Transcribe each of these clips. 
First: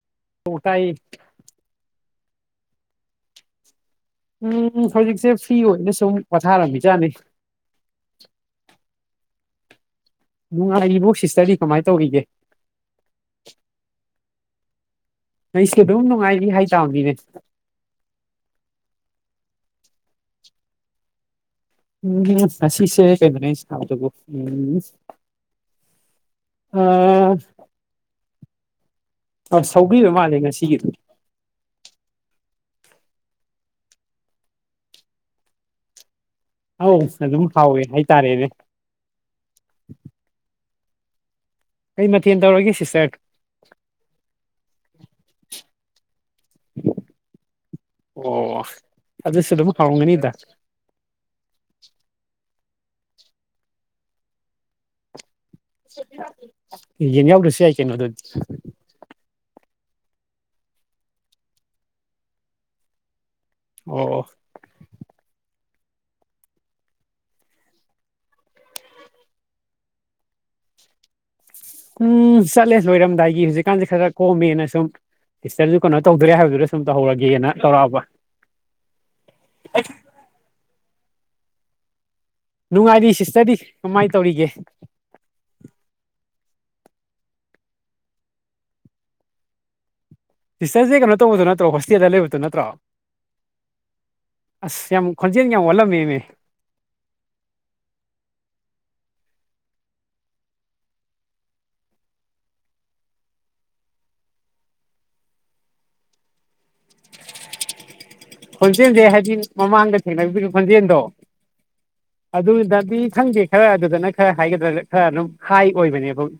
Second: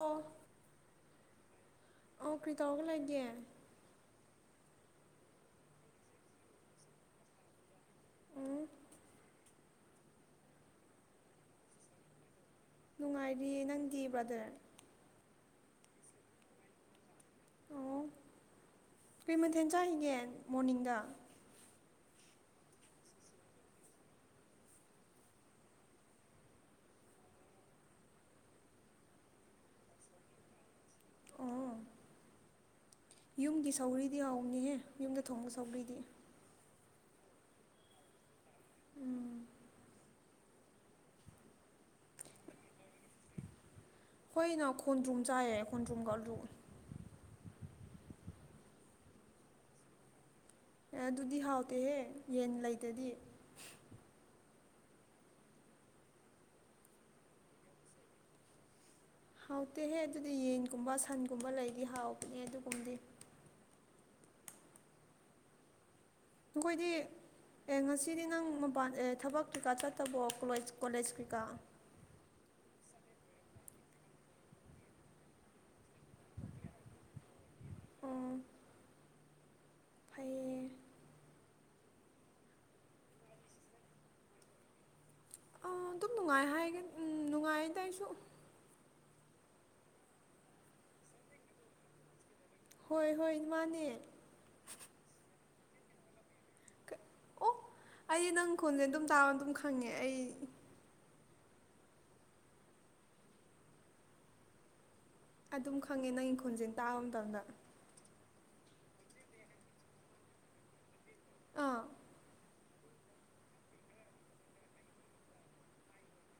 ꯑꯣ ꯑꯣ ꯇꯥꯏꯌꯦ ꯑꯣ ꯀ꯭ꯔꯤ ꯇꯥꯎꯔꯒ ꯂꯩꯒꯦ ꯎꯝ ꯍꯧꯖꯤꯛꯁꯦ ꯐ꯭ꯔꯤ ꯑꯣꯏꯅ ꯁꯨꯝ ꯄꯣꯊꯥꯔꯝꯃꯤꯖꯥꯠꯅꯤ ꯎꯝ ꯅꯨꯡꯉꯥꯏꯔꯤꯕꯣ ꯁꯤꯁꯇ꯭ꯔꯗꯤ ꯀꯃꯥꯏ ꯇꯧꯔꯤꯒꯦ ꯅꯨꯡꯉꯥꯏꯔꯤ ꯅꯪꯗꯤ ꯕ꯭ꯔꯗꯔ ꯑꯩꯁꯨ ꯑꯗꯨꯝ ꯅꯨꯡꯉꯥꯏꯔꯤ ꯍꯥꯏꯇꯥꯝꯅꯤꯅꯦ ꯑꯣ ꯑꯣ ꯀꯩ ꯃꯊꯦꯜ ꯆꯥꯒꯤꯒꯦ ꯃꯣꯔꯅꯤꯡꯗ ꯎꯝ ꯉꯁꯤꯁꯦ ꯀꯩꯅꯣꯅꯦ ꯑꯩꯅ ꯆꯥꯕꯗꯨꯕꯨ ꯎꯝ ꯑꯥ ꯑꯥ ꯁꯧꯒ꯭ꯔꯤ ꯑꯣꯏ ꯃꯥꯜꯂꯦ ꯉꯁꯤꯒꯤꯗꯣ ꯑꯣ ꯌꯨꯝꯒꯤ ꯁꯧꯒ꯭ꯔꯤꯗꯤ ꯍꯥꯎꯕꯅꯦꯍꯦ ꯌꯨꯝꯗ ꯊꯣꯡꯕ ꯁꯧꯒ꯭ꯔꯤꯗꯤ ꯑꯧ ꯑꯗꯨꯝ ꯍꯥꯎꯋꯦ ꯍꯥꯏꯇꯥꯔꯦꯅꯦ ꯎꯝ ꯀꯩ ꯃꯊꯦꯜ ꯇꯧꯔꯒꯦ ꯁꯤꯁꯇꯔ ꯑꯩꯈꯣꯏꯅ ꯈꯣꯟꯗ꯭ꯔꯨꯝ ꯆꯥꯏꯌꯦ ꯈꯣꯟꯗ꯭ꯔꯨꯝꯒ ꯑꯂꯨ ꯑꯣ ꯑꯗꯨꯁꯨ ꯑꯗꯨꯝ ꯍꯥꯎꯔꯝꯒꯅꯤꯗ ꯑꯦ ꯑꯗꯨꯗꯤ ꯍꯥꯎꯇꯦꯍꯦ ꯌꯦꯟ ꯂꯩꯇꯗꯤ ꯑꯦ ꯌꯦꯟ ꯌꯥꯎꯗ꯭ꯔꯁꯨ ꯌꯥꯏ ꯀꯩꯅꯣ ꯑꯗꯨꯗꯤ ꯍꯥꯎꯇꯦꯍꯦ ꯑꯗꯨꯗꯤ ꯌꯦꯟꯒꯨꯝꯕ ꯁꯟꯒꯨꯝꯕ ꯂꯩꯗꯤ ꯍꯥꯎꯕꯅꯦ ꯑꯗꯨꯒꯨꯝꯕꯗꯤ ꯑꯣ ꯑꯈꯣꯏꯗꯤ ꯑꯦ ꯉꯁꯤꯗꯤ ꯅꯪ ꯃꯄꯥꯟ ꯑꯦ ꯊꯕꯛ ꯀꯩꯀꯥ ꯆꯠꯇꯕꯣ ꯀꯣꯂꯣꯏꯖ ꯀꯣꯂꯦꯖ ꯀꯩꯀꯥ ꯎꯝ ꯆꯠꯂꯦ ꯂꯣꯏꯔꯝꯗꯥꯏꯒꯤ ꯍꯧꯖꯤꯛꯀꯥꯟꯖꯦ ꯈꯔ ꯀꯣꯝꯃꯦꯅ ꯁꯨꯝ ꯁꯤꯁꯇꯔꯖꯨ ꯀꯩꯅꯣ ꯇꯧꯗꯣꯔꯦ ꯍꯥꯏꯕꯗꯨꯗ ꯁꯨꯝ ꯇꯧꯍꯧꯔꯒꯦꯅ ꯇꯧꯔꯛꯑꯕ ꯑꯣ ꯐꯩꯌꯦ ꯅꯨꯡꯉꯥꯏꯔꯤ ꯁꯤꯁꯇꯔꯗꯤ ꯀꯃꯥꯏ ꯇꯧꯔꯤꯒꯦ ꯑ ꯑꯗꯨꯝ ꯅꯨꯡꯉꯥꯏ ꯍꯥꯏꯒꯦ ꯎꯝ ꯅꯨꯡꯉꯥꯏꯗ ꯑꯩꯁꯨ꯫ ꯇꯤꯆꯔꯁꯦ ꯀꯩꯅꯣ ꯇꯧꯕꯗꯨ ꯅꯠꯇꯣ ꯍꯣꯁꯇꯦꯜꯗ ꯂꯩꯕꯗꯨ ꯅꯠꯇ꯭ꯔꯣ꯫ ꯍꯣꯏ ꯍꯣꯏ ꯃꯥꯅꯦ꯫ ꯑꯁ ꯌꯥꯝ ꯈꯣꯟꯖꯦꯜ ꯌꯥꯝ ꯋꯥꯠꯂꯝꯃꯦ ꯅꯦ꯫ ꯀ ꯑꯣ ꯑꯩ ꯅꯪ ꯈꯣꯟꯁꯦ ꯑꯗꯨꯝ ꯇꯥꯕ ꯑꯗꯨꯝ ꯈꯪꯉꯦ ꯑꯩ ꯑꯗꯨꯝ ꯈꯪꯉꯦ ꯅꯪꯒꯤ ꯈꯣꯟꯍꯦꯟ ꯇꯥꯕ ꯃꯇꯝꯗ꯫ ꯈꯣꯟꯖꯦꯜꯁꯦ ꯍꯥꯏꯗꯤ ꯃꯃꯥꯡꯗ ꯊꯦꯡꯅꯕꯤꯔꯣ ꯈꯣꯟꯖꯦꯜꯗꯣ꯫ ꯑꯥ ꯑꯗꯨꯗꯗꯤ ꯈꯪꯗꯦ ꯈꯔ ꯑꯗꯨꯗꯅ ꯈꯔ ꯍꯥꯏꯒꯗ꯭ꯔꯥ ꯈꯔ ꯑꯗꯨꯝ ꯍꯥꯏ ꯑꯣꯏꯕꯅꯦꯕ꯫ [inaudible]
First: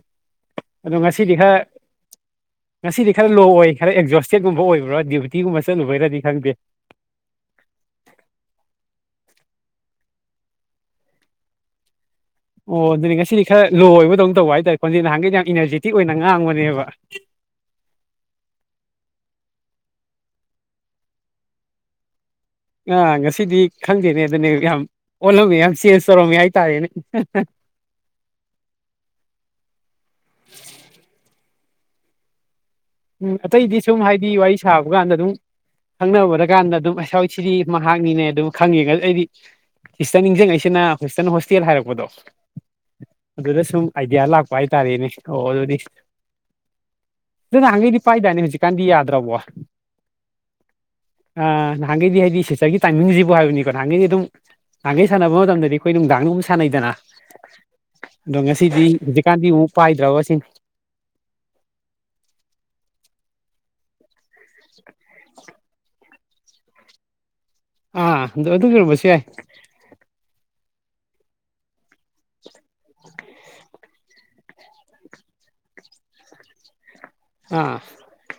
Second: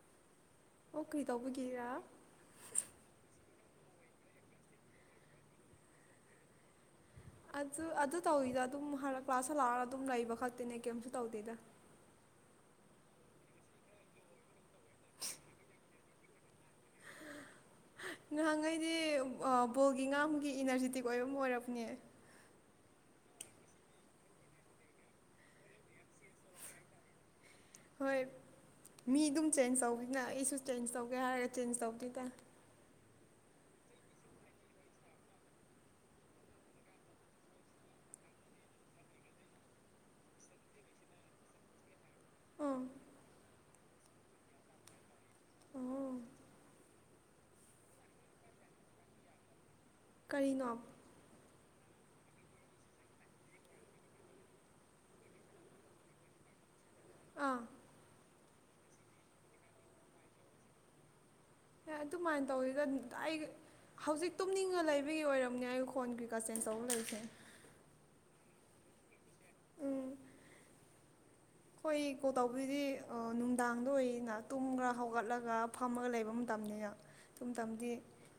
[inaudible] ꯑꯗꯣ ꯉꯁꯤꯗꯤ ꯈꯔ ꯇꯧꯕꯒꯤꯔꯥ ꯉꯁꯤꯗꯤ ꯈꯔ ꯂꯣ ꯑꯣꯏ ꯈꯔ ꯑꯦꯛꯖꯣꯁꯇꯦꯠꯒꯨꯝꯕ ꯑꯣꯏꯕ꯭ꯔꯥ ꯗ꯭ꯌꯨꯇꯤꯒꯨꯝꯕ ꯆꯠꯂꯨꯕꯩꯔꯗꯤ ꯈꯪꯗꯦ꯫ ꯑꯗꯨ ꯑꯗꯨ ꯇꯧꯋꯤꯗ ꯑꯗꯨꯝ ꯍꯔꯛ ꯀ꯭ꯂꯥꯁꯇ ꯂꯥꯛꯑꯒ ꯑꯗꯨꯝ ꯂꯩꯕ ꯈꯛꯇꯤꯅꯦ ꯀꯩꯝꯁꯨ ꯇꯧꯗꯦꯗ꯫ ꯑꯣ ꯑꯗꯨꯅꯦ ꯉꯁꯤꯗꯤ ꯈꯔ ꯂꯣ ꯑꯣꯏꯕꯗꯧꯅ ꯇꯧꯕ ꯍꯥꯏꯇꯥꯔꯦ ꯈꯣꯟꯖꯦ ꯅꯍꯥꯟꯒꯩ ꯌꯥꯝ ꯏꯅꯔꯖꯤꯇꯤꯛ ꯑꯣꯏꯅ ꯉꯥꯡꯕꯅꯦꯕ꯫ ꯉꯍꯥꯟꯉꯩꯗꯤ ꯕꯣꯜꯒꯤ ꯉꯥꯡꯕꯒꯤ ꯏꯅꯔꯖꯤꯇꯤꯛ ꯑꯣꯏꯕ ꯑꯃ ꯑꯣꯏꯔꯄꯅꯦ꯫ ꯑ ꯉꯁꯤꯗꯤ ꯈꯪꯗꯦꯅꯦ ꯑꯗꯨꯅꯦ ꯌꯥꯝ ꯑꯣꯜꯂꯝꯃꯦ ꯌꯥꯝ ꯆꯦꯟꯖ ꯇꯧꯔꯝꯃꯤ ꯍꯥꯏꯇꯥꯔꯦꯅꯦ꯫ [unintelligible] ꯍꯣꯏ ꯃꯤ ꯑꯗꯨꯝ ꯆꯦꯟꯖ ꯇꯧꯋꯤꯅ ꯑꯩꯁꯨ ꯆꯦꯟꯖ ꯇꯧꯒꯦ ꯍꯥꯏꯔꯒ ꯆꯦꯟꯖ ꯇꯧꯗꯦꯗ꯫ ꯎꯝ ꯑꯇꯩꯗꯤ ꯁꯨꯝ ꯍꯥꯏꯗꯤ ꯋꯥꯔꯤ ꯁꯥꯕ ꯀꯥꯟꯗ ꯑꯗꯨꯝ ꯈꯪꯅꯕꯗꯀꯥꯟꯗ ꯑꯗꯨꯝ ꯑꯩ ꯁꯋꯥꯁꯤꯗꯤ ꯃꯍꯥꯛꯅꯤꯅꯦ ꯑꯗꯨꯝ ꯈꯪꯉꯤꯒ ꯑꯩꯗꯤ ꯁꯤꯁꯇꯔ ꯅꯤꯡꯁꯤꯡꯉꯩꯁꯤꯅ ꯁꯤꯁꯇꯔꯅ ꯍꯣꯁꯇꯦꯜ ꯍꯥꯏꯔꯛꯄꯗꯣ꯫ ꯑꯥ ꯑꯗꯨꯗ ꯁꯨꯝ ꯑꯥꯏꯗꯤꯌꯥ ꯂꯥꯛꯄ ꯍꯥꯏꯇꯥꯔꯦꯅꯦ ꯑꯣ ꯑꯣ ꯑꯗꯨꯗꯤ꯫ ꯑꯗꯨ ꯅꯍꯥꯟꯉꯩꯗꯤ ꯄꯥꯏꯗꯥꯏꯅꯤ ꯍꯧꯖꯤꯛꯀꯥꯟꯗꯤ ꯌꯥꯗ꯭ꯔꯕꯣ꯫ ꯀꯔꯤꯅꯣ꯫ ꯑ ꯅꯍꯥꯟꯒꯩꯗꯤ ꯍꯥꯏꯗꯤ ꯁꯤꯇꯔꯒꯤ ꯇꯥꯏꯃꯤꯡꯁꯤꯕꯨ ꯍꯥꯏꯕꯅꯤꯀꯣ ꯅꯍꯥꯟꯒꯩꯗꯤ ꯑꯗꯨꯝ ꯥꯅꯍꯥꯟꯒꯩ ꯁꯥꯟꯅꯕ ꯃꯇꯝꯗꯗꯤ ꯑꯩꯈꯣꯏ ꯅꯨꯡꯗꯥꯡ ꯗꯨꯝ ꯁꯥꯟꯅꯩꯗꯅ꯫ ꯑꯥ꯫ ꯑꯗꯣ ꯉꯁꯤꯗꯤ ꯍꯧꯖꯤꯛꯀꯥꯟꯗꯤ ꯑꯃꯨꯛ ꯄꯥꯏꯗ꯭ꯔꯕ ꯁꯤꯅꯤ꯫ ꯑꯦ ꯑꯗꯨꯃꯥꯏꯅ ꯇꯧꯋꯦꯗ ꯑꯩ ꯍꯧꯖꯤꯛ ꯇꯨꯝꯅꯤꯡꯉ ꯂꯩꯕꯒꯤ ꯑꯣꯏꯔꯝꯅꯦ ꯑꯩ ꯈꯣꯟꯒꯤ ꯒ ꯆꯦꯟꯁ ꯆꯧ ꯂꯩꯁꯦ꯫ ꯑ ꯗꯨ ꯑꯗꯨꯒꯤ ꯑꯣꯏꯔꯝꯕꯁꯨ ꯌꯥꯏ꯫ ꯎꯝ꯫ ꯈꫭꯏ ꯀꯣꯜ ꯇꯧꯕꯗꯗꯤ ꯅꯨꯡꯗꯥꯡꯗ ꯑꯣꯏꯅ꯫ ꯇꯨꯝꯔ ꯍꯧꯒꯠꯂꯒ ꯐꯝꯃꯒ ꯂꯩꯕ ꯃꯇꯝꯅꯤꯅ ꯇꯨꯝ ꯑꯥ ꯃꯇꯝꯗꯤ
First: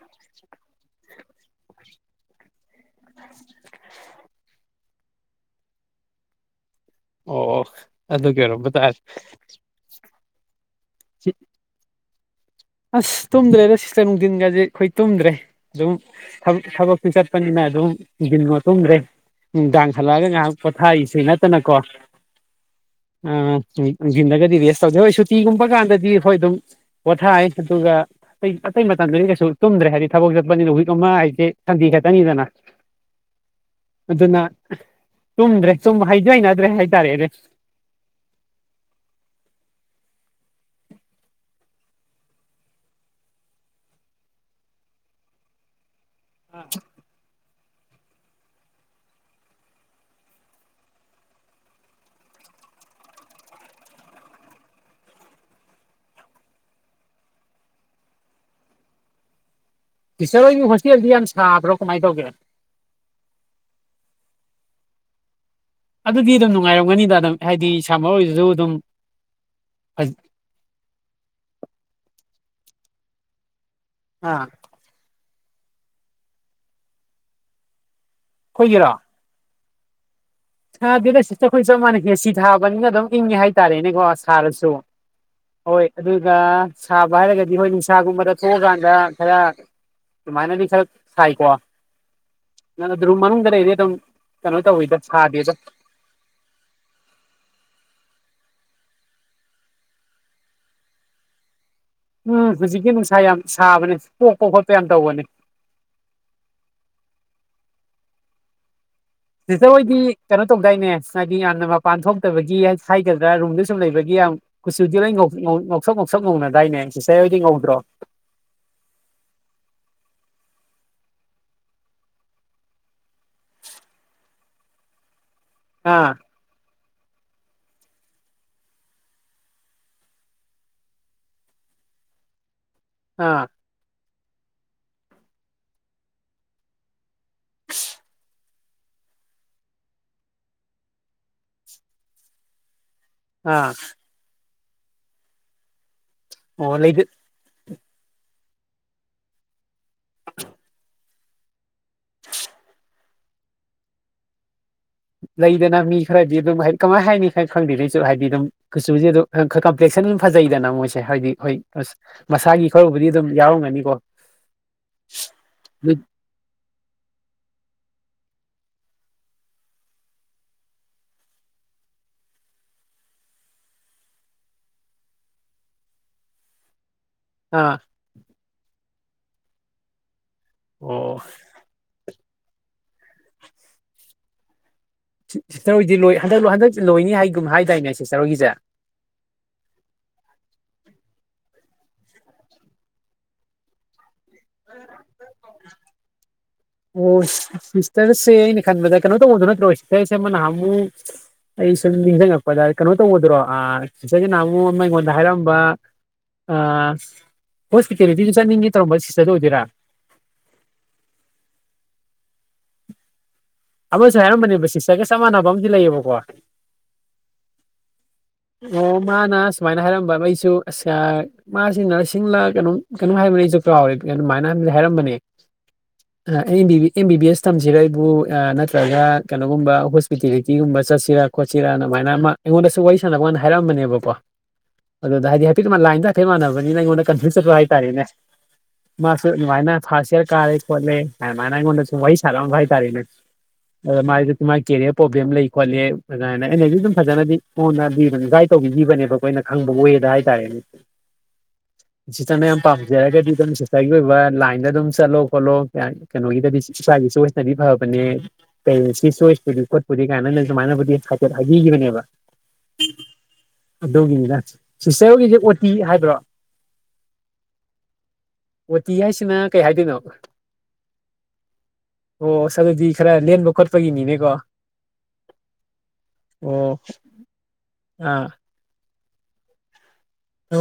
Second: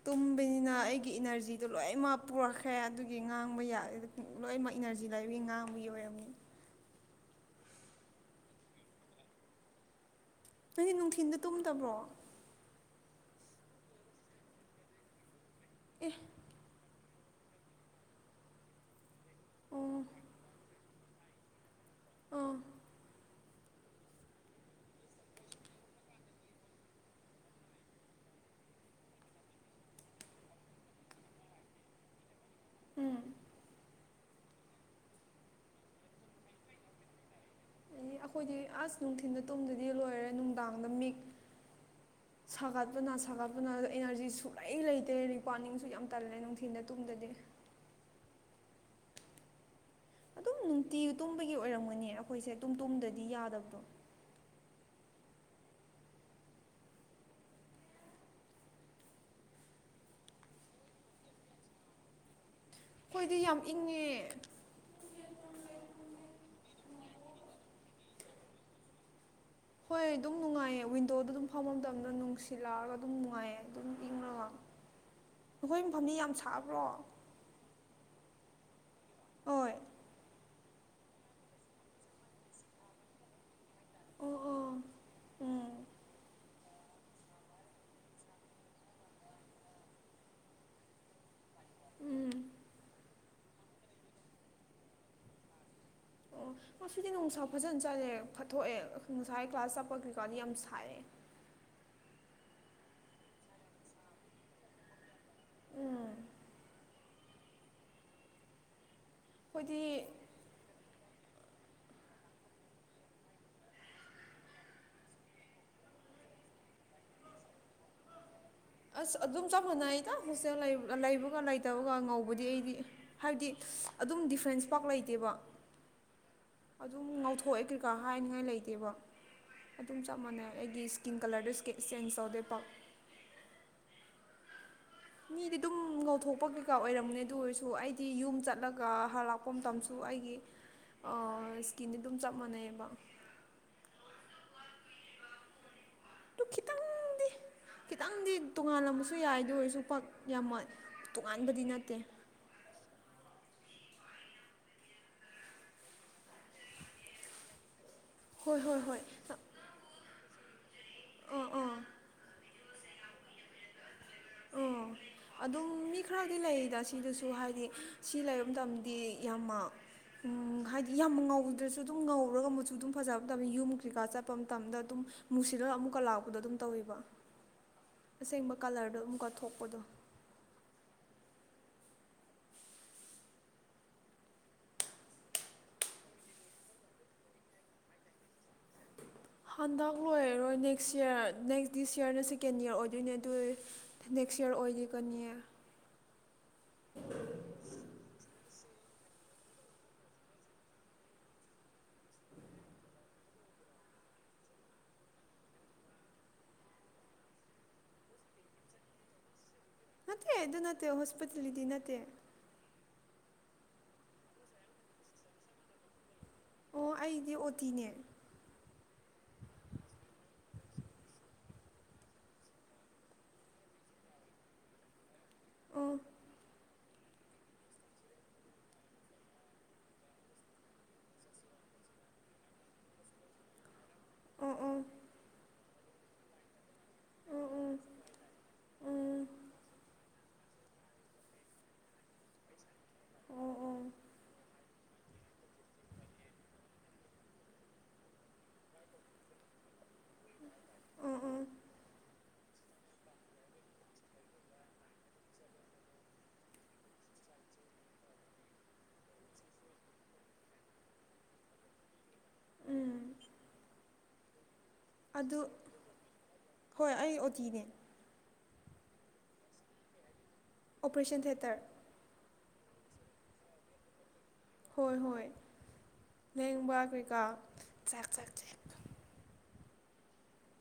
ꯇꯨꯝꯕꯅꯤꯅ ꯑꯩꯒꯤ ꯏꯅꯔꯖꯤꯗꯣ ꯂꯣꯏꯃꯛ ꯄꯨꯔꯛꯈ꯭ꯔꯦ ꯑꯗꯨꯒꯤ ꯉꯥꯡꯕ ꯌꯥꯔꯦꯗ ꯂꯣꯏꯅꯃꯛ ꯏꯅꯔꯖꯤ ꯂꯩꯕꯒꯤ ꯉꯥꯡꯕꯒꯤ ꯑꯣꯏꯔꯝꯅꯤ꯫ ꯑꯣ ꯑꯗꯨꯒꯤ ꯑꯣꯏꯔꯝꯕ ꯇꯥꯔꯦ꯫ ꯅꯣꯏꯗꯤ ꯅꯨꯡꯊꯤꯟꯗ ꯇꯨꯝꯗꯕ꯭ꯔꯣ꯫ ꯑꯁ ꯇꯨꯝꯗ꯭ꯔꯦꯗ ꯁꯤꯁꯇꯔ ꯅꯨꯡꯊꯤꯟꯒꯁꯦ ꯑꯩꯈꯣꯏ ꯇꯨꯝꯗ꯭ꯔꯦ ꯑꯗꯨꯝ ꯑꯦ ꯊ ꯊꯕꯛ ꯆꯠꯄꯅꯤꯅ ꯑꯗꯨꯝ ꯅꯨꯡꯗꯤꯟ ꯉꯣ ꯇꯨꯝꯗ꯭ꯔꯦ ꯑꯣ ꯅꯨꯡꯗꯥꯡ ꯍꯂꯛꯑꯒ ꯉꯥꯍꯥꯛ ꯄꯣꯊꯥꯔꯤꯁꯤ ꯅꯠꯇꯅꯀꯣ꯫ ꯑꯣ꯫ ꯎꯝ ꯅꯨꯡꯗꯤꯟꯗꯒꯗꯤ ꯔꯦꯁ ꯇꯧꯗꯦ ꯍꯣꯏ ꯁꯨꯇꯤꯒꯨꯝꯕ ꯀꯥꯟꯗꯗꯤ ꯍꯣꯏ ꯑꯗꯨꯝ ꯄꯣꯊꯥꯏ ꯑꯗꯨꯒ ꯑꯇꯩ ꯑꯇꯩ ꯃꯇꯝꯗꯗꯤ ꯀꯩꯁꯨ ꯇꯨꯝꯗ꯭ꯔꯦ ꯍꯥꯏꯗꯤ ꯊꯕꯛ ꯆꯠꯄꯅꯤꯅ ꯋꯤꯛ ꯑꯃ ꯍꯥꯏꯁꯦ ꯁꯟꯗꯦ ꯈꯛꯇꯅꯤꯗꯅ꯫ ꯎꯝ꯫ ꯑꯗꯨꯅ ꯇꯨꯝꯗ꯭ꯔꯦ ꯁꯨꯝ ꯍꯩꯁꯨ ꯍꯩꯅꯗ꯭ꯔꯦ ꯍꯥꯏꯇꯥꯔꯦꯅꯦ꯫ ꯏ ꯑꯈꯣꯏꯗꯤ ꯑꯁ ꯅꯨꯡꯊꯤꯟꯗꯨ ꯇꯨꯝꯗꯗꯤ ꯂꯣꯏꯔꯦ ꯅꯨꯡꯗꯥꯡꯗ ꯃꯤꯛ ꯁꯥꯒꯠꯄꯅ ꯁꯥꯒꯠꯄꯅ ꯑꯦꯅꯔꯖꯤ ꯁꯨꯛꯂꯩ ꯂꯩꯇꯦ ꯔꯤꯄꯥꯅꯤꯡꯁꯨ ꯌꯥꯝ ꯇꯜꯂꯦ ꯅꯨꯡꯊꯤꯟꯗ ꯇꯨꯝꯗꯗꯤ ꯅꯨꯡꯇꯤ ꯇꯨꯝꯕꯒꯤ ꯑꯣꯏꯔꯝꯒꯅꯦ ꯑꯩꯈꯣꯏꯁꯦ ꯑꯗꯨꯨꯝ ꯇꯨꯝꯗꯗꯤ ꯌꯥꯗꯕꯗꯣ ꯏꯆꯦ ꯍꯣꯏꯒꯤ ꯍꯣꯁꯇꯦꯜꯗꯤ ꯌꯥꯝ ꯁꯥꯕ꯭ꯔꯣ ꯀꯃꯥꯏꯟ ꯇꯧꯒꯦ ꯑꯈꯣꯏꯗꯤ ꯌꯥꯝ ꯏꯪꯉꯦ ꯑꯗꯨꯗꯤ ꯑꯗꯨꯝ ꯅꯨꯡꯉꯥꯏꯔꯝꯒꯅꯤꯗ ꯑꯗꯨꯝ ꯍꯥꯏꯗꯤ ꯁꯥꯝꯃꯔ ꯍꯣꯏꯔꯁꯨ ꯑꯗꯨꯝ ꯍꯣꯏ ꯑꯥ ꯑꯗꯨꯝ ꯅꯨꯡꯉꯥꯏꯌꯦ ꯋꯤꯟꯗꯣꯗ ꯑꯗꯨꯝ ꯐꯝꯕ ꯃꯇꯝꯗ ꯅꯨꯡꯁꯤꯠ ꯂꯥꯛꯑꯒ ꯑꯗꯨꯝ ꯅꯨꯡꯉꯥꯏꯌꯦ ꯑꯗꯨꯝ ꯏꯪꯉꯒ ꯅꯈꯣꯏ ꯃꯐꯝꯗꯤ ꯌꯥꯝ ꯁꯥꯕ꯭ꯔꯣ ꯑꯈꯣꯏꯒꯤꯔꯣ ꯍꯣꯏ ꯁꯥꯗꯦꯗ ꯁꯤꯁꯇꯔ ꯑꯩꯈꯣꯏ ꯆꯞ ꯃꯥꯟꯅꯩ ꯑꯦ꯬ꯁꯤ ꯊꯥꯕꯅꯤꯅ ꯑꯗꯨꯝ ꯏꯪꯉꯦ ꯍꯥꯏꯇꯥꯔꯦꯅꯦ ꯀꯣ ꯑꯣ ꯑꯣ ꯁꯥꯔꯁꯨ ꯎꯝ ꯍꯣꯏ ꯑꯗꯨꯒ ꯁꯥꯕ ꯍꯥꯏꯔꯒꯗꯤ ꯍꯣꯏ ꯅꯨꯡꯁꯥꯒꯨꯝꯕꯗ ꯊꯣꯛꯑꯀꯥꯟꯗ ꯈꯔ ꯑꯗꯨꯃꯥꯏꯅꯗꯤ ꯈꯔ ꯁꯥꯏꯀꯣ ꯅ ꯗꯔꯨꯝ ꯃꯅꯨꯡꯗ ꯂꯩꯔꯗꯤ ꯑꯗꯨꯝ ꯀꯩꯅꯣ ꯇꯧꯋꯤꯗ ꯁꯥꯗꯦꯗ ꯑꯣ ꯉꯁꯤꯗꯤ ꯅꯨꯡꯁꯥ ꯐꯖꯅ ꯆꯠꯂꯦ ꯇꯣꯛꯑꯦ ꯉꯁꯥꯏꯒꯤ ꯀ꯭ꯂꯥꯁ ꯆꯠꯄ ꯀꯔꯤ ꯀꯥꯟꯗꯤ ꯌꯥꯝ ꯁꯥꯏꯌꯦ ꯎꯝ ꯍꯧꯖꯤꯛꯇꯤ ꯅꯨꯡꯁꯥ ꯌꯥꯝ ꯁꯥꯕꯅꯦ ꯄꯣꯛꯄ ꯈꯣꯠꯄ ꯌꯥꯝ ꯇꯧꯕꯅꯤ ꯁꯤꯁꯇꯔ ꯑꯩꯈꯣꯏꯗꯤ ꯍꯣꯏꯗꯤ ꯀꯩꯅꯣ ꯇꯧꯗꯥꯏꯅꯦ ꯍꯥꯏꯗꯤ ꯌꯥꯝꯅ ꯃꯄꯥꯟ ꯊꯣꯛꯇꯕꯒꯤ ꯍꯥꯏꯒꯗ꯭ꯔꯥ ꯔꯨꯝꯗ ꯁꯨꯝ ꯂꯩꯕꯒꯤ ꯌꯥꯝ ꯀꯨꯆꯨꯗꯤ ꯂꯣꯏ ꯉꯧꯁꯣꯛ ꯉꯧꯁꯛ ꯉꯧꯅꯗꯥꯏꯅꯦ ꯁꯤꯁꯇꯔ ꯍꯣꯏꯗꯤ ꯉꯧꯗ꯭ꯔꯣ ꯑꯁ ꯑꯗꯨꯝ ꯆꯞ ꯃꯥꯟꯅꯩꯗ ꯍꯣꯁꯇꯦꯜ ꯂꯩꯕꯒ ꯂꯩꯇꯕꯒ ꯉꯧꯕꯗꯤ ꯑꯩꯗꯤ ꯍꯥꯏꯕꯗꯤ ꯑꯗꯨꯝ ꯗꯤꯐ꯭ꯔꯦꯟꯁ ꯄꯥꯛ ꯂꯩꯇꯦꯕ ꯑꯥ ꯑꯗꯨꯝ ꯉꯧꯊꯣꯛꯑꯦ ꯀꯩꯀꯥ ꯍꯥꯏꯅꯤꯡꯉꯥꯏ ꯂꯩꯇꯦꯕ ꯑꯗꯨꯝ ꯆꯞ ꯃꯥꯟꯅꯩ ꯑꯩꯒꯤ ꯏꯁꯀꯤꯟ ꯀꯂꯔꯗꯨ ꯆꯦꯟꯖ ꯇꯧꯗꯦ ꯄꯥꯛ ꯑꯥ [unintelligible] ꯃꯤꯗꯤ ꯑꯗꯨꯝ ꯉꯧꯊꯣꯛꯄ ꯀꯩꯀꯥ ꯑꯣꯏꯔꯝꯅꯦ ꯑꯗꯨ ꯑꯣꯏꯔꯁꯨ ꯑꯩꯗꯤ ꯌꯨꯝ ꯆꯠꯂꯒ ꯍꯥꯔ ꯂꯥꯛꯄ ꯃꯇꯝꯁꯨ ꯑꯩꯒꯤ ꯑꯥ ꯏꯁꯀꯤꯟꯗꯤ ꯑꯗꯨꯝ ꯆꯞ ꯃꯥꯟꯅꯩꯌꯦꯕ ꯑꯥ ꯑꯗꯨ ꯑꯣ ꯂꯩꯚꯤꯠ ꯈꯤꯇꯪꯗꯤ ꯈꯤꯇꯪꯗꯤ ꯇꯣꯉꯥꯜꯂꯝꯕꯁꯨ ꯌꯥꯏ ꯑꯗꯨ ꯑꯣꯏꯔꯁꯨ ꯄꯥꯛ ꯌꯥꯝ ꯇꯣꯉꯥꯟꯕꯗꯤ ꯅꯠꯇꯦ [inaudible] ꯂꯩꯗꯅ ꯃꯤ ꯈꯔꯗꯤ ꯑꯗꯨꯝ ꯍꯥꯏꯗꯤ ꯀꯃꯥꯏꯟ ꯍꯥꯏꯅꯤ ꯈꯪꯗꯦ ꯑꯩꯁꯨ ꯍꯥꯏꯗꯤ ꯑꯗꯨꯝ ꯍꯣꯏ ꯍꯣꯏ ꯍꯣꯏ ꯀꯨꯆꯨꯁꯦ ꯑꯗꯨꯝ ꯈꯥ ꯀꯝꯄ꯭ꯂꯦꯛꯁꯟ ꯐꯖꯩꯗꯅ ꯃꯣꯏꯁꯦ ꯍꯥꯏꯗꯤ ꯑꯥ ꯍꯣꯏ ꯑꯥ ꯑꯁ ꯃꯁꯥꯒꯤ ꯈꯔꯕꯨꯗꯤ ꯑꯗꯨꯝ ꯌꯥꯎꯔꯝꯒꯅꯤ ꯀꯣ ꯑꯝ ꯑꯗꯨꯝ ꯃꯤ ꯈꯔꯗꯤ ꯂꯩꯗ ꯁꯤꯗꯁꯨ ꯍꯥꯏꯗꯤ ꯁꯤ ꯂꯩꯕ ꯃꯇꯝꯗꯤ ꯌꯥꯝꯅ ꯍꯥꯏꯗꯤ ꯌꯥꯝ ꯉꯧꯗ꯭ꯔꯁꯨ ꯑꯗꯨꯝ ꯉꯧꯔꯒ ꯃꯨꯆꯨ ꯑꯗꯨꯝ ꯐꯖꯕ ꯇꯕ ꯌꯨꯝ ꯀꯩꯀꯥ ꯆꯠꯄ ꯃꯇꯝꯗ ꯑꯗꯨꯝ ꯃꯨꯁꯤꯜꯂꯒ ꯑꯃꯨꯛꯀ ꯂꯥꯛꯄꯗꯣ ꯑꯗꯨꯝ ꯇꯧꯋꯦꯕ ꯑꯥ ꯑꯁꯦꯡꯕ ꯀꯂꯔꯗꯣ ꯑꯃꯨꯛꯀ ꯊꯣꯛꯄꯗꯣ ꯑꯣ [inaudible] ꯁꯤꯁꯇꯔ ꯍꯣꯏꯗꯤ ꯂꯣꯏ ꯍꯟꯗꯛ ꯍꯟꯛ ꯂꯣꯏꯅꯤ ꯍꯥꯏꯒꯨꯝ ꯍꯥꯏꯗꯥꯏꯅꯦ ꯁꯤꯇꯔ ꯍꯣꯏꯒꯤꯁꯦ ꯍꯟꯗꯛ ꯂꯣꯏꯔꯔꯣꯏ ꯅꯦꯛꯁ ꯌꯔ ꯅꯦꯛꯁ ꯗꯤꯁ ꯏꯌꯔꯅ ꯁꯦꯀꯦꯟ ꯏꯌꯔ ꯑꯣꯏꯗꯣꯏꯅꯦ ꯑꯗꯨ ꯅꯦꯛꯁꯌꯔ ꯑꯣꯏꯒꯤꯒꯅꯤ ꯑꯣ ꯁꯤꯁꯇꯔꯁꯦ ꯑꯩꯅ ꯈꯟꯕꯗ ꯀꯩꯅꯣ ꯇꯧꯕꯗꯣ ꯅꯠꯇ꯭ꯔꯣ ꯁꯤꯁꯇꯔꯁꯦ ꯑꯃ ꯅꯍꯥꯟꯃꯨꯛ ꯑꯩ ꯁꯨꯝ ꯅꯤꯡꯁꯤꯡꯉꯛꯄꯗ ꯀꯩꯅꯣ ꯇꯧꯕꯗꯨꯔꯣ ꯑꯥ ꯁꯤꯁꯇꯔꯁꯦ ꯅꯍꯥꯟꯃꯨꯛ ꯑꯃ ꯑꯩꯉꯣꯟꯗ ꯍꯥꯏꯔꯝꯕ ꯑꯥ ꯍꯣꯁꯄꯤꯇꯦꯂꯤꯇꯤꯗ ꯆꯠꯅꯤꯡꯉꯦ ꯇꯧꯔꯝꯕ ꯁꯤꯁꯇꯔꯗꯣ ꯑꯣꯏꯗꯣꯏꯔꯥ ꯑꯦ ꯑꯗꯨ ꯅꯠꯇꯦ ꯍꯣꯁꯄꯤꯇꯦꯂꯤꯇꯤ ꯅꯠꯇꯦ ꯑꯃꯁꯨ ꯍꯥꯏꯔꯝꯕꯅꯦꯕ ꯁꯤꯁꯇꯔꯒ ꯆꯞ ꯃꯥꯟꯅꯕ ꯑꯃꯗꯤ ꯂꯩꯌꯦꯕꯀꯣ ꯑꯣ ꯑꯩꯗꯤ ꯑꯣꯇꯤꯅꯦ ꯑꯣ ꯃꯥꯅ ꯁꯨꯃꯥꯏꯅ ꯍꯥꯏꯔꯝꯕ ꯑꯩꯁꯨ ꯑꯁ ꯑꯥ ꯃꯥꯁꯤ ꯅꯔꯁꯤꯡꯂ ꯀꯩꯅꯣꯝ ꯀꯩꯅꯣ ꯍꯥꯏꯕꯅꯦ ꯑꯩꯁꯨ ꯀꯥꯎꯔꯦ ꯑꯗꯨꯃꯥꯏꯅꯗꯤ ꯍꯥꯏꯔꯝꯕꯅꯦ ꯑꯣ ꯑꯦꯝ ꯕꯤ ꯕꯤ ꯑꯦꯁ ꯇꯝꯁꯤꯔ ꯑꯩꯕꯨ ꯅꯠꯇ꯭ꯔꯒ ꯀꯩꯅꯣꯒꯨꯝꯕ ꯍꯣꯁꯄꯤꯇꯦꯂꯤꯇꯤꯒꯨꯝꯕ ꯆꯠꯁꯤꯔꯥ ꯈꯣꯠꯆꯤꯔꯥꯅ ꯑꯃꯥꯏꯅ ꯑꯃ ꯑꯩꯉꯣꯟꯗꯁꯨ ꯋꯥꯔꯤ ꯁꯥꯟꯅꯕ ꯀꯥꯟꯗ ꯍꯥꯏꯔꯛꯑꯝꯕꯅꯦꯕꯀꯣ ꯑꯣ ꯑꯣ ꯑꯗꯨꯗ ꯍꯥꯏꯗꯤ ꯀꯤꯗꯨꯃ ꯂꯥꯏꯟꯗꯣ ꯍꯥꯏꯐꯦꯠ ꯃꯥꯟꯅꯕꯅꯤꯅ ꯑꯩꯉꯣꯟꯗ ꯀꯟꯐ꯭ꯌꯨꯁ ꯑꯣ ꯆꯠꯕ ꯑꯣ ꯍꯥꯏꯇꯥꯔꯦꯅꯦ ꯑꯣ ꯃꯥꯥꯁꯨ ꯑꯗꯨꯃꯥꯏꯅ ꯐꯥꯥꯔꯁ ꯌꯤꯌꯔ ꯀꯥꯔꯦ ꯈꯣꯠꯂꯦ ꯍꯥꯏ ꯑꯃꯥꯏ ꯑꯩꯉꯣꯟꯗꯁꯨ ꯋꯥꯔꯤ ꯁꯥꯔꯛꯑꯝꯕ ꯍꯥꯏ ꯇꯥꯔꯦꯅꯦ ꯑꯣ ꯑꯣ ꯑꯗꯣ ꯃꯥꯏꯁꯨ ꯃꯥꯒꯤ ꯀꯦꯔꯤꯌꯔ ꯄ꯭ꯔꯣꯕ꯭ꯂꯦꯝ ꯂꯩ ꯈꯣꯠꯂꯤ ꯑꯗꯨꯃꯥꯏꯅ ꯑꯩꯅꯁꯨ ꯑꯗꯨꯝ ꯐꯖꯅꯗꯤ ꯃꯥꯉꯣꯟꯗ ꯐꯖꯅ ꯒꯥꯏꯗ ꯇꯧꯕꯤꯒꯤꯅꯦꯕ ꯑꯩꯈꯣꯏꯅ ꯈꯪꯕ ꯋꯦꯗ ꯍꯥꯏꯇꯥꯔꯦꯅꯦ ꯑꯣ ꯑꯣ ꯁꯤꯁꯇꯔꯅ ꯌꯥꯝ ꯄꯥꯝꯖꯔꯒꯗꯤ ꯑꯗꯨꯝ ꯁꯤꯁꯇꯔꯒꯤ ꯑꯣꯏꯕ ꯂꯥꯏꯟꯗ ꯑꯗꯨꯝ ꯆꯠꯂꯣ ꯈꯣꯠꯂꯣ ꯀꯥꯏꯅ ꯀꯩꯅꯣꯒꯤꯗꯗꯤ ꯏꯁꯥꯒꯤ ꯆꯣꯏꯁꯅꯗꯤ ꯐꯕꯅꯦ ꯄꯦꯔꯦꯟꯁꯀꯤ ꯆꯣꯏꯁꯄꯨꯗꯤ ꯈꯣꯠꯄꯨꯗꯤ ꯀꯥꯏꯅ ꯁꯨꯃꯥꯏꯅꯕꯨꯗꯤ ꯍꯥꯏꯐꯦꯠ ꯍꯥꯏꯕꯤꯈꯤꯕꯅꯦꯕ ꯎꯝ ꯑꯗꯨꯒꯤꯅꯤꯗ ꯁꯤꯁꯇꯔ ꯑꯗꯨ ꯍꯣꯏꯒꯤꯁꯦ ꯑꯣꯇꯤ ꯍꯥꯏꯕ꯭ꯔꯣ ꯍꯣꯏ ꯑꯩ ꯑꯣꯇꯤꯅꯦ ꯑꯣꯇꯤ ꯍꯥꯏꯁꯤꯅ ꯀꯩ ꯍꯥꯏꯗꯣꯏꯅꯣ ꯑꯣꯄ꯭ꯔꯦꯁꯟ ꯊꯤꯌꯦꯇꯔ ꯑꯣ ꯑꯁ ꯑꯗꯨꯗꯤ ꯈꯔ ꯂꯦꯟꯕ ꯈꯣꯠꯄꯒꯤꯅꯤꯅꯦꯀꯣ ꯍꯣꯏ ꯍꯣꯏ ꯑꯣ ꯂꯦꯡꯕ ꯀꯩꯀꯥ ꯆꯥꯛ ꯑꯥ ꯆꯥꯛ ꯆꯩ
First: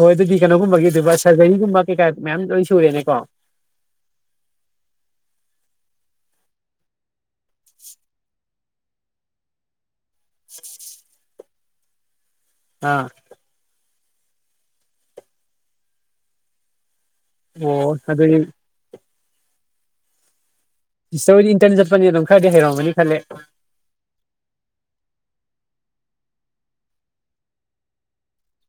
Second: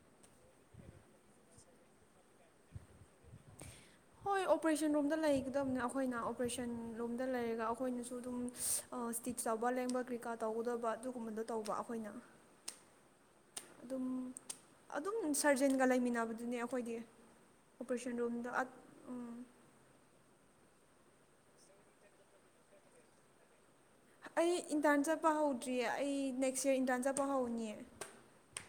ꯍꯣꯏ ꯑꯗꯨꯗꯤ ꯀꯩꯅꯣꯒꯨꯝꯕꯒꯤꯗꯨꯕ ꯁꯔꯖꯔꯤꯒꯨꯝꯕ ꯀꯩꯀꯥ ꯃꯌꯥꯝ ꯂꯣꯏ ꯁꯨꯔꯦꯅꯦꯀꯣ ꯍꯣꯏ ꯑꯣꯄ꯭ꯔꯦꯁꯟ ꯔꯣꯝꯗ ꯂꯩꯒꯗꯕꯅꯦ ꯑꯈꯣꯏꯅ ꯑꯣꯄ꯭ꯔꯦꯁꯟ ꯂꯣꯝꯗ ꯂꯩꯔꯒ ꯑꯩꯈꯣꯏꯅꯁꯨ ꯑꯗꯨꯝ ꯑꯣ ꯁ꯭ꯇꯤꯆ ꯇꯧꯕꯥ ꯂꯦꯡꯕ ꯀ꯭ꯔꯤꯀꯥ ꯇꯧꯒꯗꯕ ꯑꯗꯨꯒꯨꯝꯕꯗꯣ ꯇꯧꯕ ꯑꯈꯣꯏꯅ ꯑꯥ ꯑꯗꯨꯝ ꯑꯗꯨꯝ ꯁꯔꯖꯦꯟꯒ ꯂꯩꯃꯤꯟꯅꯕꯗꯨꯅꯦ ꯑꯈꯣꯏꯗꯤ ꯑꯣ ꯑꯣꯄ꯭ꯔꯦꯁꯟ ꯑꯗꯨꯗꯤ ꯔꯨꯝꯗ ꯑꯠ ꯁꯤꯁꯇꯔ ꯍꯣꯏꯗꯤ ꯏꯟꯇ꯭ꯔꯟ ꯆꯠꯄꯅꯤꯅ ꯑꯗꯨꯝ ꯈꯔꯗꯤ ꯍꯩꯔꯝꯒꯅꯤ ꯈꯜꯂꯦ ꯑꯩ ꯏꯟꯇ꯭ꯔꯟ ꯆꯠꯄ ꯍꯧꯗ꯭ꯔꯤꯌꯦ ꯑꯩ ꯅꯦꯛꯁ ꯌꯤꯌꯔ ꯏꯟꯇ꯭ꯔꯟ ꯆꯠꯄ ꯍꯧꯅꯤꯌꯦ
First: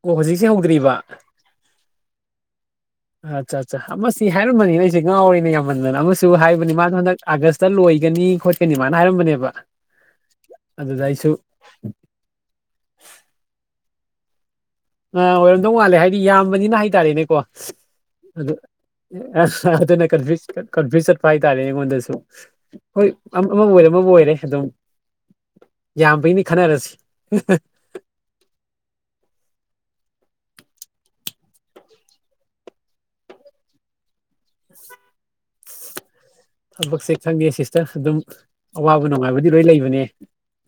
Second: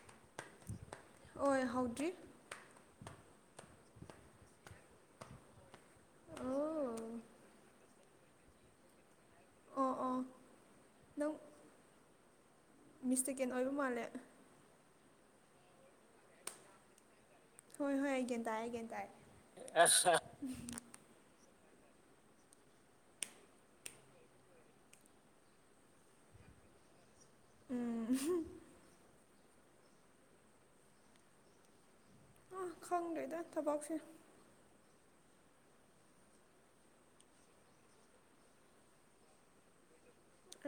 ꯑꯣ ꯍꯧꯖꯤꯛꯁꯦ ꯍꯧꯗ꯭ꯔꯤꯕꯥ ꯍꯣꯏ ꯍꯧꯗ꯭ꯔꯤ ꯑꯆꯥ ꯆꯥ ꯑꯃꯁꯤ ꯍꯥꯏꯔꯝꯕꯅꯤꯅꯦ ꯑꯩꯁꯦ ꯉꯥꯎꯔꯦꯅꯦ ꯌꯥꯝ ꯃꯟꯗꯟ ꯑꯃꯁꯨ ꯍꯥꯏꯕꯅꯤ ꯑꯣ ꯃꯥꯅ ꯍꯟꯗꯛ ꯑꯥꯒꯁꯇ ꯂꯣꯏꯒꯅꯤ ꯈꯣꯠꯀꯅꯤ ꯑꯃꯥꯏꯅ ꯍꯥꯏꯔꯝꯕꯅꯦꯕ ꯑꯣ ꯑꯣ ꯑꯗꯨꯗ ꯑꯩꯁꯨ ꯅꯪ ꯃꯤꯁꯇꯦꯀꯦꯟ ꯑꯣꯏꯕ ꯃꯥꯜꯂꯦ ꯑꯥ ꯑꯣꯏꯔꯝꯗꯧ ꯃꯥꯜꯂꯦ ꯍꯥꯏꯗꯤ ꯌꯥꯝꯕꯅꯤꯅ ꯍꯥꯏꯇꯥꯔꯦꯅꯦꯀꯣ ꯍꯣꯏ ꯍꯣꯏ ꯑꯩ ꯒ꯭ꯌꯥꯟ ꯑꯗꯨ ꯇꯥꯏ ꯑꯩ ꯒ꯭ꯌꯥꯟ ꯇꯥꯏ ꯑꯁ ꯑꯗꯨꯅ ꯀꯟꯐꯨꯏꯁ ꯀꯟꯐ꯭ꯌꯨꯏꯁ ꯆꯠꯄ ꯍꯥꯏꯇꯥꯔꯦ ꯑꯩꯉꯣꯟꯗꯁꯨ ꯍꯣꯏ ꯑꯃ ꯑꯃꯕꯨ ꯑꯣꯏꯔꯦ ꯑꯃꯕꯨ ꯑꯣꯏꯔꯦ ꯑꯗꯨꯝ ꯌꯥꯝꯕꯩꯅꯤ ꯈꯟꯅꯔꯁꯤ ꯎꯝ ꯑꯥ ꯈꯪꯗ꯭ꯔꯦꯗ ꯊꯕꯛꯁꯦ ꯊꯕꯛꯁꯦ ꯈꯪꯗꯦ ꯁꯤꯁꯇ꯭ꯔ ꯑꯗꯨꯝ ꯑꯋꯥꯕ ꯅꯨꯡꯉꯥꯏꯕꯗꯤ ꯂꯣꯏ ꯂꯩꯕꯅꯦ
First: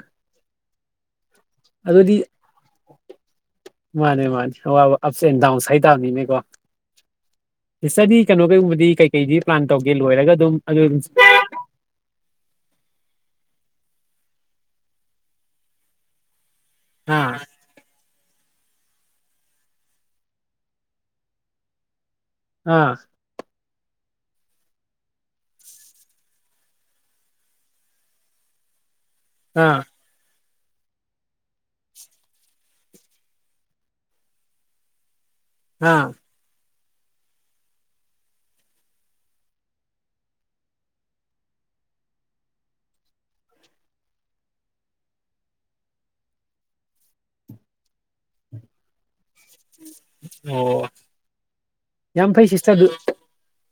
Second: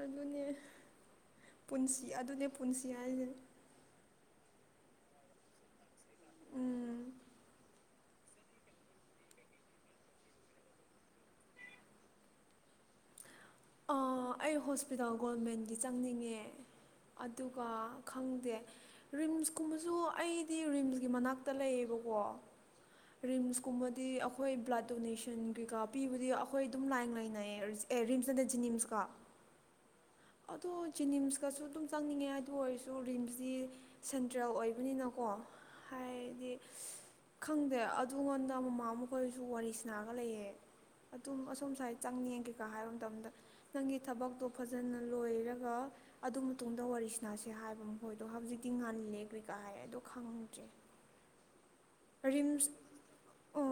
ꯑꯗꯨꯅꯦ ꯄꯨꯟꯁꯤ ꯑꯗꯨꯗꯤ ꯑꯗꯨꯅꯦ ꯄꯨꯟꯁꯤ ꯍꯥꯏꯖꯦ ꯃꯥꯅꯦ ꯃꯥꯅꯦ ꯑꯋꯥꯕ ꯑꯞꯁ ꯑꯦꯟ ꯗꯥꯎꯟꯁ ꯍꯥꯏ ꯇꯥꯕꯅꯤꯅꯦꯀꯣ ꯎꯝ ꯏꯁꯇ꯭ꯔꯗꯤ ꯀꯩꯅꯣ ꯀꯩꯒꯨꯝꯕꯗꯤ ꯀꯩꯀꯩꯗꯤ ꯄ꯭ꯂꯥꯟ ꯇꯧꯒꯦ ꯂꯣꯏꯔꯒ ꯑꯗꯨꯝ ꯑꯗꯨ ꯑꯗꯨꯝ ꯑ ꯑꯩ ꯍꯣꯁꯄꯤꯇꯥꯜ ꯒꯣꯜꯃꯦꯟꯒꯤ ꯆꯪꯅꯤꯡꯉꯦ ꯑꯥ ꯑꯗꯨꯒ ꯈꯪꯗꯦ ꯔꯤꯝꯁꯀꯨꯝꯕꯁꯨ ꯑꯩꯗꯤ ꯔꯤꯝꯁꯒꯤ ꯃꯅꯥꯛꯇ ꯂꯩꯌꯦꯕꯀꯣ ꯑꯥ ꯔꯤꯝꯁꯀꯨꯝꯕꯗꯤ ꯑꯩꯈꯣꯏ ꯕ꯭ꯂꯠ ꯗꯣꯅꯦꯁꯟ ꯀꯩꯀꯥ ꯄꯤꯕꯗꯤ ꯑꯩꯈꯣꯏ ꯑꯗꯨꯝ ꯂꯥꯏꯟ ꯂꯩꯅꯩꯌꯦ ꯔꯤ ꯑꯦ ꯔꯤꯝꯁ ꯅꯠꯇꯦ ꯖꯤꯅꯤꯝꯁꯀꯥ ꯑꯥ ꯑꯗꯣ ꯖꯤꯅꯤꯝꯁꯀꯁꯨ ꯑꯗꯨꯝ ꯆꯪꯅꯤꯡꯉꯦ ꯑꯗꯨ ꯑꯣꯏꯔꯁꯨ ꯔꯤꯝꯁꯇꯤ ꯁꯦꯟꯇ꯭ꯔꯦꯜ ꯑꯣꯏꯕꯅꯤꯅꯀꯣ ꯑꯥ ꯍꯥꯏꯗꯤ ꯈꯪꯗꯦ ꯑꯗꯨꯉꯣꯟꯗ ꯃꯥꯝꯃ ꯃꯈꯣꯏꯖꯨ ꯋꯥꯔꯤ ꯁꯥꯅꯔꯒ ꯂꯩꯌꯦ ꯑꯗꯨꯝ ꯑꯁꯣꯝ ꯁꯥꯏꯠ ꯆꯪꯅꯤꯡꯉꯦ ꯀꯩꯀꯥ ꯍꯥꯏꯕ ꯃꯇꯝꯗ ꯅꯪꯒꯤ ꯊꯕꯛꯇꯣ ꯐꯖꯅ ꯂꯣꯏꯔꯒ ꯑꯗꯨ ꯃꯇꯨꯡꯗ ꯋꯥꯔꯤ ꯁꯅꯥꯁꯦ ꯍꯥꯏꯕ ꯃꯈꯣꯏꯗꯣ ꯍꯧꯖꯤꯛꯇꯤ ꯉꯜꯂꯦ ꯂꯨꯢꯀ ꯍꯥꯏ ꯑꯗꯨ ꯈꯪꯗ꯭ꯔ‌ꯦ ꯑꯣ ꯌꯥꯝ ꯐꯩ ꯔꯤꯝꯁ ꯁꯤꯁꯇꯔꯗꯨ ꯑꯣ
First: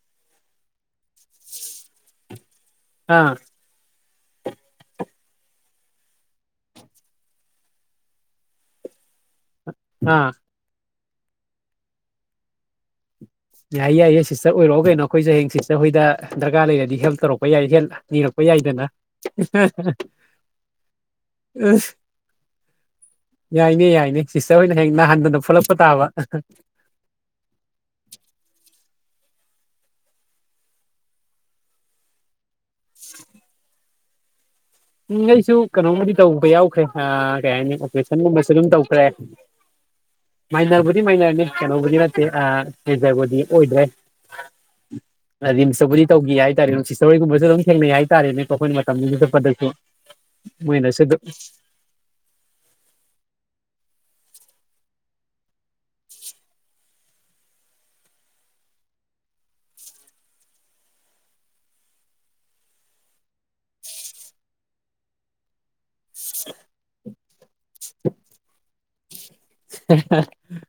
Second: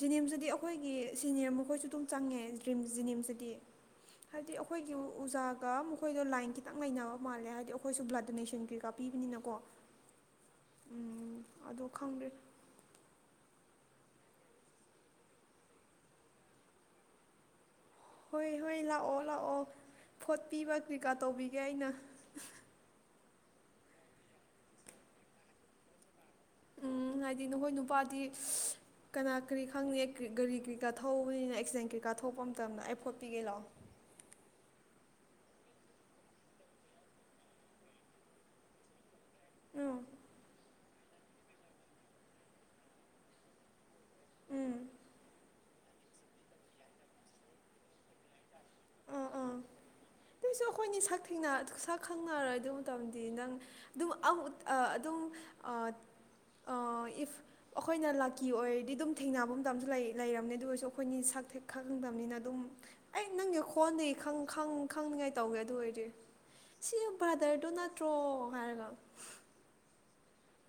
ꯖꯤꯅꯤꯝꯁꯇꯗꯤ ꯑꯩꯈꯣꯏꯒꯤ ꯁꯤꯅꯤꯌ꯭ꯔ ꯃꯈꯣꯏꯁꯨ ꯑꯗꯨꯝ ꯆꯪꯉꯦ ꯔꯤꯝꯁ ꯑꯥ ꯖꯤꯅꯤꯝꯁꯇꯗꯤ ꯍꯥꯏꯗꯤ ꯑ ꯈꯣꯏꯒꯤꯃꯨꯛ ꯎꯖꯥꯒ ꯃꯈꯣꯏꯗꯣ ꯂꯥꯏꯟ ꯈꯤꯇꯪ ꯂꯩꯅꯕ ꯃꯥꯜꯂꯦ ꯍꯥꯏꯗꯤ ꯑꯈꯣꯏꯁꯨ ꯕ꯭ꯂꯠ ꯗꯣꯅꯦꯁꯟ ꯀꯩꯀꯥ ꯄꯤꯕꯅꯤꯅꯀꯣ ꯑꯥ ꯎꯝ ꯑꯗꯣ ꯈꯪꯗ꯭ꯔꯤ ꯌꯥꯏꯌꯦ ꯌꯥꯏꯌꯦ ꯁꯤꯁꯇ꯭ꯔ ꯑꯣꯏꯔꯛꯑꯣ ꯀꯩꯅꯣ ꯑꯈꯣꯏꯖꯨ ꯍꯌꯦꯡ ꯁꯤꯁꯇ꯭ꯔ ꯍꯣꯏꯗ ꯗ꯭ꯔꯀꯥꯔ ꯂꯩꯔꯗꯤ ꯍꯦꯜꯞ ꯇꯧꯔꯛꯄ ꯌꯥꯏ ꯍ‌ꯦꯜꯠ ꯅꯤꯔꯛꯄ ꯍꯣꯏ ꯍꯣꯏ ꯌꯥꯏꯗꯅ ꯂꯥꯛꯑꯣ ꯂꯥꯛꯑꯣ ꯐꯣꯠꯄꯤꯕ ꯀ꯭ꯔꯤꯀꯥ ꯇꯧꯕꯤꯒꯦ ꯑꯩꯅ [unintelligible] ꯌꯥꯏꯅꯦ ꯌꯥꯏꯅꯦ ꯁꯤꯁꯇ꯭ꯔ ꯍꯣꯏꯅ ꯍꯌꯦꯡ ꯅꯥꯍꯟꯗꯅ ꯐꯣꯠꯂꯛꯄ ꯇꯥꯕ ꯎꯝ ꯍꯥꯏꯗꯤ ꯅꯍꯣꯏ ꯅꯨꯄꯥꯗꯤ ꯀꯅꯥ ꯀꯔꯤ ꯈꯪꯅꯤ ꯀ꯭ꯔꯤꯛ ꯒꯥꯔꯤ ꯀ꯭ꯔꯤꯀꯥ ꯊꯧꯕꯅꯤꯅ ꯑꯦꯛꯁꯤꯗꯦꯟ ꯀꯩꯀꯥ ꯊꯣꯛꯄ ꯃꯇꯝꯗ ꯑꯩ ꯐꯣꯠꯄꯤꯒꯦ ꯂꯥꯎ ꯎꯝ ꯑꯩꯁꯨ ꯀꯩꯅꯣꯝꯃꯗꯤ ꯇꯧꯕ ꯌꯥꯎꯈ꯭ꯔꯦ ꯑꯥ ꯀꯩ ꯍꯥꯏꯅꯤ ꯑꯣꯄꯔꯦꯁꯟꯒꯨꯝꯕꯁꯨ ꯑꯗꯨꯝ ꯇꯧꯈ꯭ꯔꯦ [unintelligible] ꯃꯥꯏꯅ꯭ꯔꯕꯨꯗꯤ ꯃꯥꯏꯅ꯭ꯔꯅ‌ꯦ ꯀꯩꯅꯣꯕꯨꯗꯤ ꯅꯠꯇꯦ ꯑꯥ ꯃꯦꯖ꯭ꯔꯕꯨꯗꯤ ꯑꯣꯏꯗ꯭ꯔꯦ ꯎꯝ ꯔꯤꯝꯁꯇꯕꯨꯗꯤ ꯇꯧꯒꯤ ꯍꯥꯏꯇꯥꯔꯦ ꯁꯤꯇ꯭ꯔꯍ‌ꯣꯏꯒꯨꯝꯕꯁꯨ ꯑꯗꯨꯝ ꯊꯦꯡꯅꯩ ꯍꯥꯏꯇꯥꯔꯦꯅꯦꯀꯣ ꯑꯩꯈꯣꯏꯅ ꯃꯇꯝꯗꯨꯗ ꯆꯠꯄꯗꯁꯨ ꯑꯈꯣꯏꯅꯤ ꯃꯣꯏꯅꯁꯨ ꯁꯛ ꯑꯗꯨꯝ ꯊꯦꯡꯅ ꯁꯛ ꯈꯪꯅꯔꯗꯨ ꯃꯇꯝꯗꯤ ꯅꯪ ꯗꯨꯃꯨꯛ ꯑꯃꯨꯛ ꯑꯥ ꯑꯗꯨꯝ ꯑꯥ ꯑꯥ ꯏꯐ ꯑꯈꯣꯏꯅ ꯂꯥꯛꯀꯤ ꯑꯣꯏꯔꯗꯤ ꯑꯗꯨꯝ ꯊꯦꯡꯅꯕ ꯃꯇꯝꯁꯨ ꯂꯩ ꯂꯩꯔꯝꯅꯦ ꯑꯗꯨ ꯑꯣꯏꯔꯁꯨ ꯑꯩꯈꯣꯏꯅꯤ ꯁꯛꯊ‌ꯦꯛ ꯈꯪꯗꯝꯅꯤꯅ ꯑꯗꯨꯝ ꯑꯩ ꯅꯪꯒꯤ ꯈꯣꯟꯗꯤ ꯈꯪ ꯈꯪ ꯈꯪꯅꯤꯡꯉꯥꯏ ꯇꯧꯒꯦ ꯑꯗꯨ ꯑꯣꯏꯔꯗꯤ ꯁꯤ ꯕ꯭ꯔꯥꯗ꯭ꯔꯗꯣ ꯅꯠꯇ꯭ꯔꯣ ꯍꯥꯏꯔꯒ [unintelligible]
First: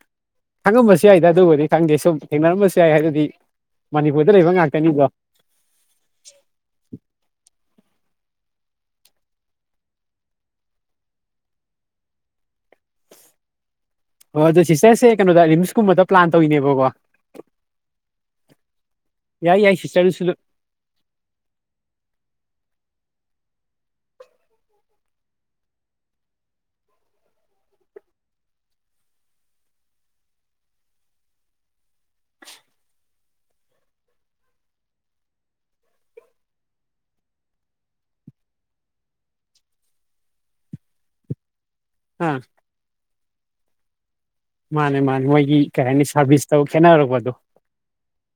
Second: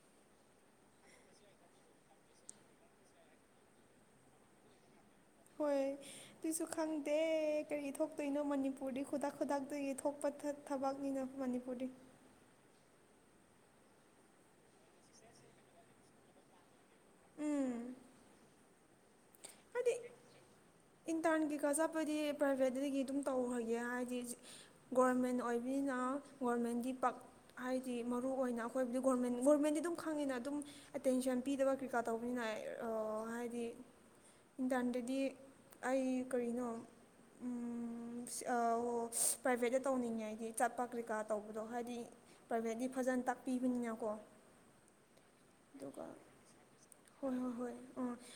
ꯈꯪꯉꯝꯕꯁꯨ ꯌꯥꯏꯗ ꯑꯗꯨꯕꯨꯗꯤ ꯈꯪꯗꯦ ꯁꯨꯝ ꯊꯦꯡꯅꯔꯝꯕꯁꯨ ꯌꯥꯏ ꯑꯗꯨꯗꯤ ꯃꯅꯤꯄꯨꯔꯗ ꯂꯩꯕ ꯉꯥꯛꯇꯅꯤꯗꯣ ꯍꯣꯏ ꯇꯤꯁꯨ ꯈꯪꯗꯦ ꯀꯔꯤ ꯊꯣꯛꯇꯣꯏꯅꯣ ꯃꯅꯤꯄꯨꯔꯗꯤ ꯈꯨꯗꯛ ꯈꯨꯗꯛꯇꯒꯤ ꯊꯣꯛꯄ ꯊꯛ ꯊꯕꯛꯅꯤꯅ ꯃꯅꯤꯄꯨꯔꯗꯤ ꯑꯣ ꯑꯗꯣ ꯁꯤꯁꯇ꯭ꯔꯁꯦ ꯀꯩꯅꯣꯗ ꯔꯤꯝꯁꯀꯨꯝꯕꯗ ꯄ꯭ꯂꯥꯟ ꯇꯧꯏꯅꯦꯕꯀꯣ ꯎꯝ ꯌꯥꯏ ꯌꯥꯏ ꯍꯥꯏꯗꯤ ꯁꯤꯁꯇ꯭ꯔ ꯑꯗꯨꯁꯨꯗꯨꯛ ꯏꯟꯇꯔꯟ ꯀꯩꯀꯥ ꯆꯠꯄꯗꯤ ꯄ꯭ꯔꯥꯏꯚꯦꯠꯇꯗꯒꯤ ꯑꯗꯨꯝ ꯇꯧꯈ꯭ꯔꯒꯦ ꯍꯥꯏꯗꯤ ꯒꯣꯔꯃꯦꯟ ꯑꯣꯏꯕꯅꯤꯅ ꯒꯣꯔꯃꯦꯟꯒꯤ ꯄꯛ ꯍꯥꯏꯗꯤ ꯃꯔꯨ ꯑꯣꯏꯅ ꯑꯈꯣꯏꯕꯨꯗꯤ ꯒꯣꯔꯃꯦꯟ ꯒꯣꯔꯃꯦꯟꯗꯤ ꯑꯗꯨꯝ ꯈꯪꯉꯤꯅ ꯑꯗꯨꯝ ꯑꯦꯇꯦꯟꯁꯟ ꯄꯤꯗꯕ ꯀꯔꯤꯀꯥ ꯇꯧꯕꯅꯤꯅ ꯑꯥ ꯍꯥꯏꯗꯤ ꯏꯟꯇꯔꯟꯗꯗꯤ ꯑꯩ ꯀꯔꯤꯅꯣ ꯎꯝ ꯑꯣ ꯄ꯭ꯔꯥꯏꯚꯦꯠꯇ ꯇꯧꯅꯤꯡꯉꯦ ꯑꯩꯗꯤ ꯆꯠꯄ ꯀ꯭ꯔꯤꯀꯥ ꯇꯧꯕꯗꯣ ꯍꯥꯏꯗꯤ ꯎꯝ ꯄ꯭ꯔꯥꯏꯚꯦꯠꯇꯤ ꯐꯖꯅ ꯇꯥꯛꯄꯤꯕꯅꯤꯅ ꯀꯣ ꯃꯥꯅꯤ ꯃꯥꯅꯤ ꯃꯣꯏꯒꯤ ꯀꯩ ꯍꯥꯏꯅꯤ ꯁꯥꯔꯚꯤꯁꯇꯣ ꯈꯦꯠꯅꯔꯛꯄꯗꯣ ꯑꯣ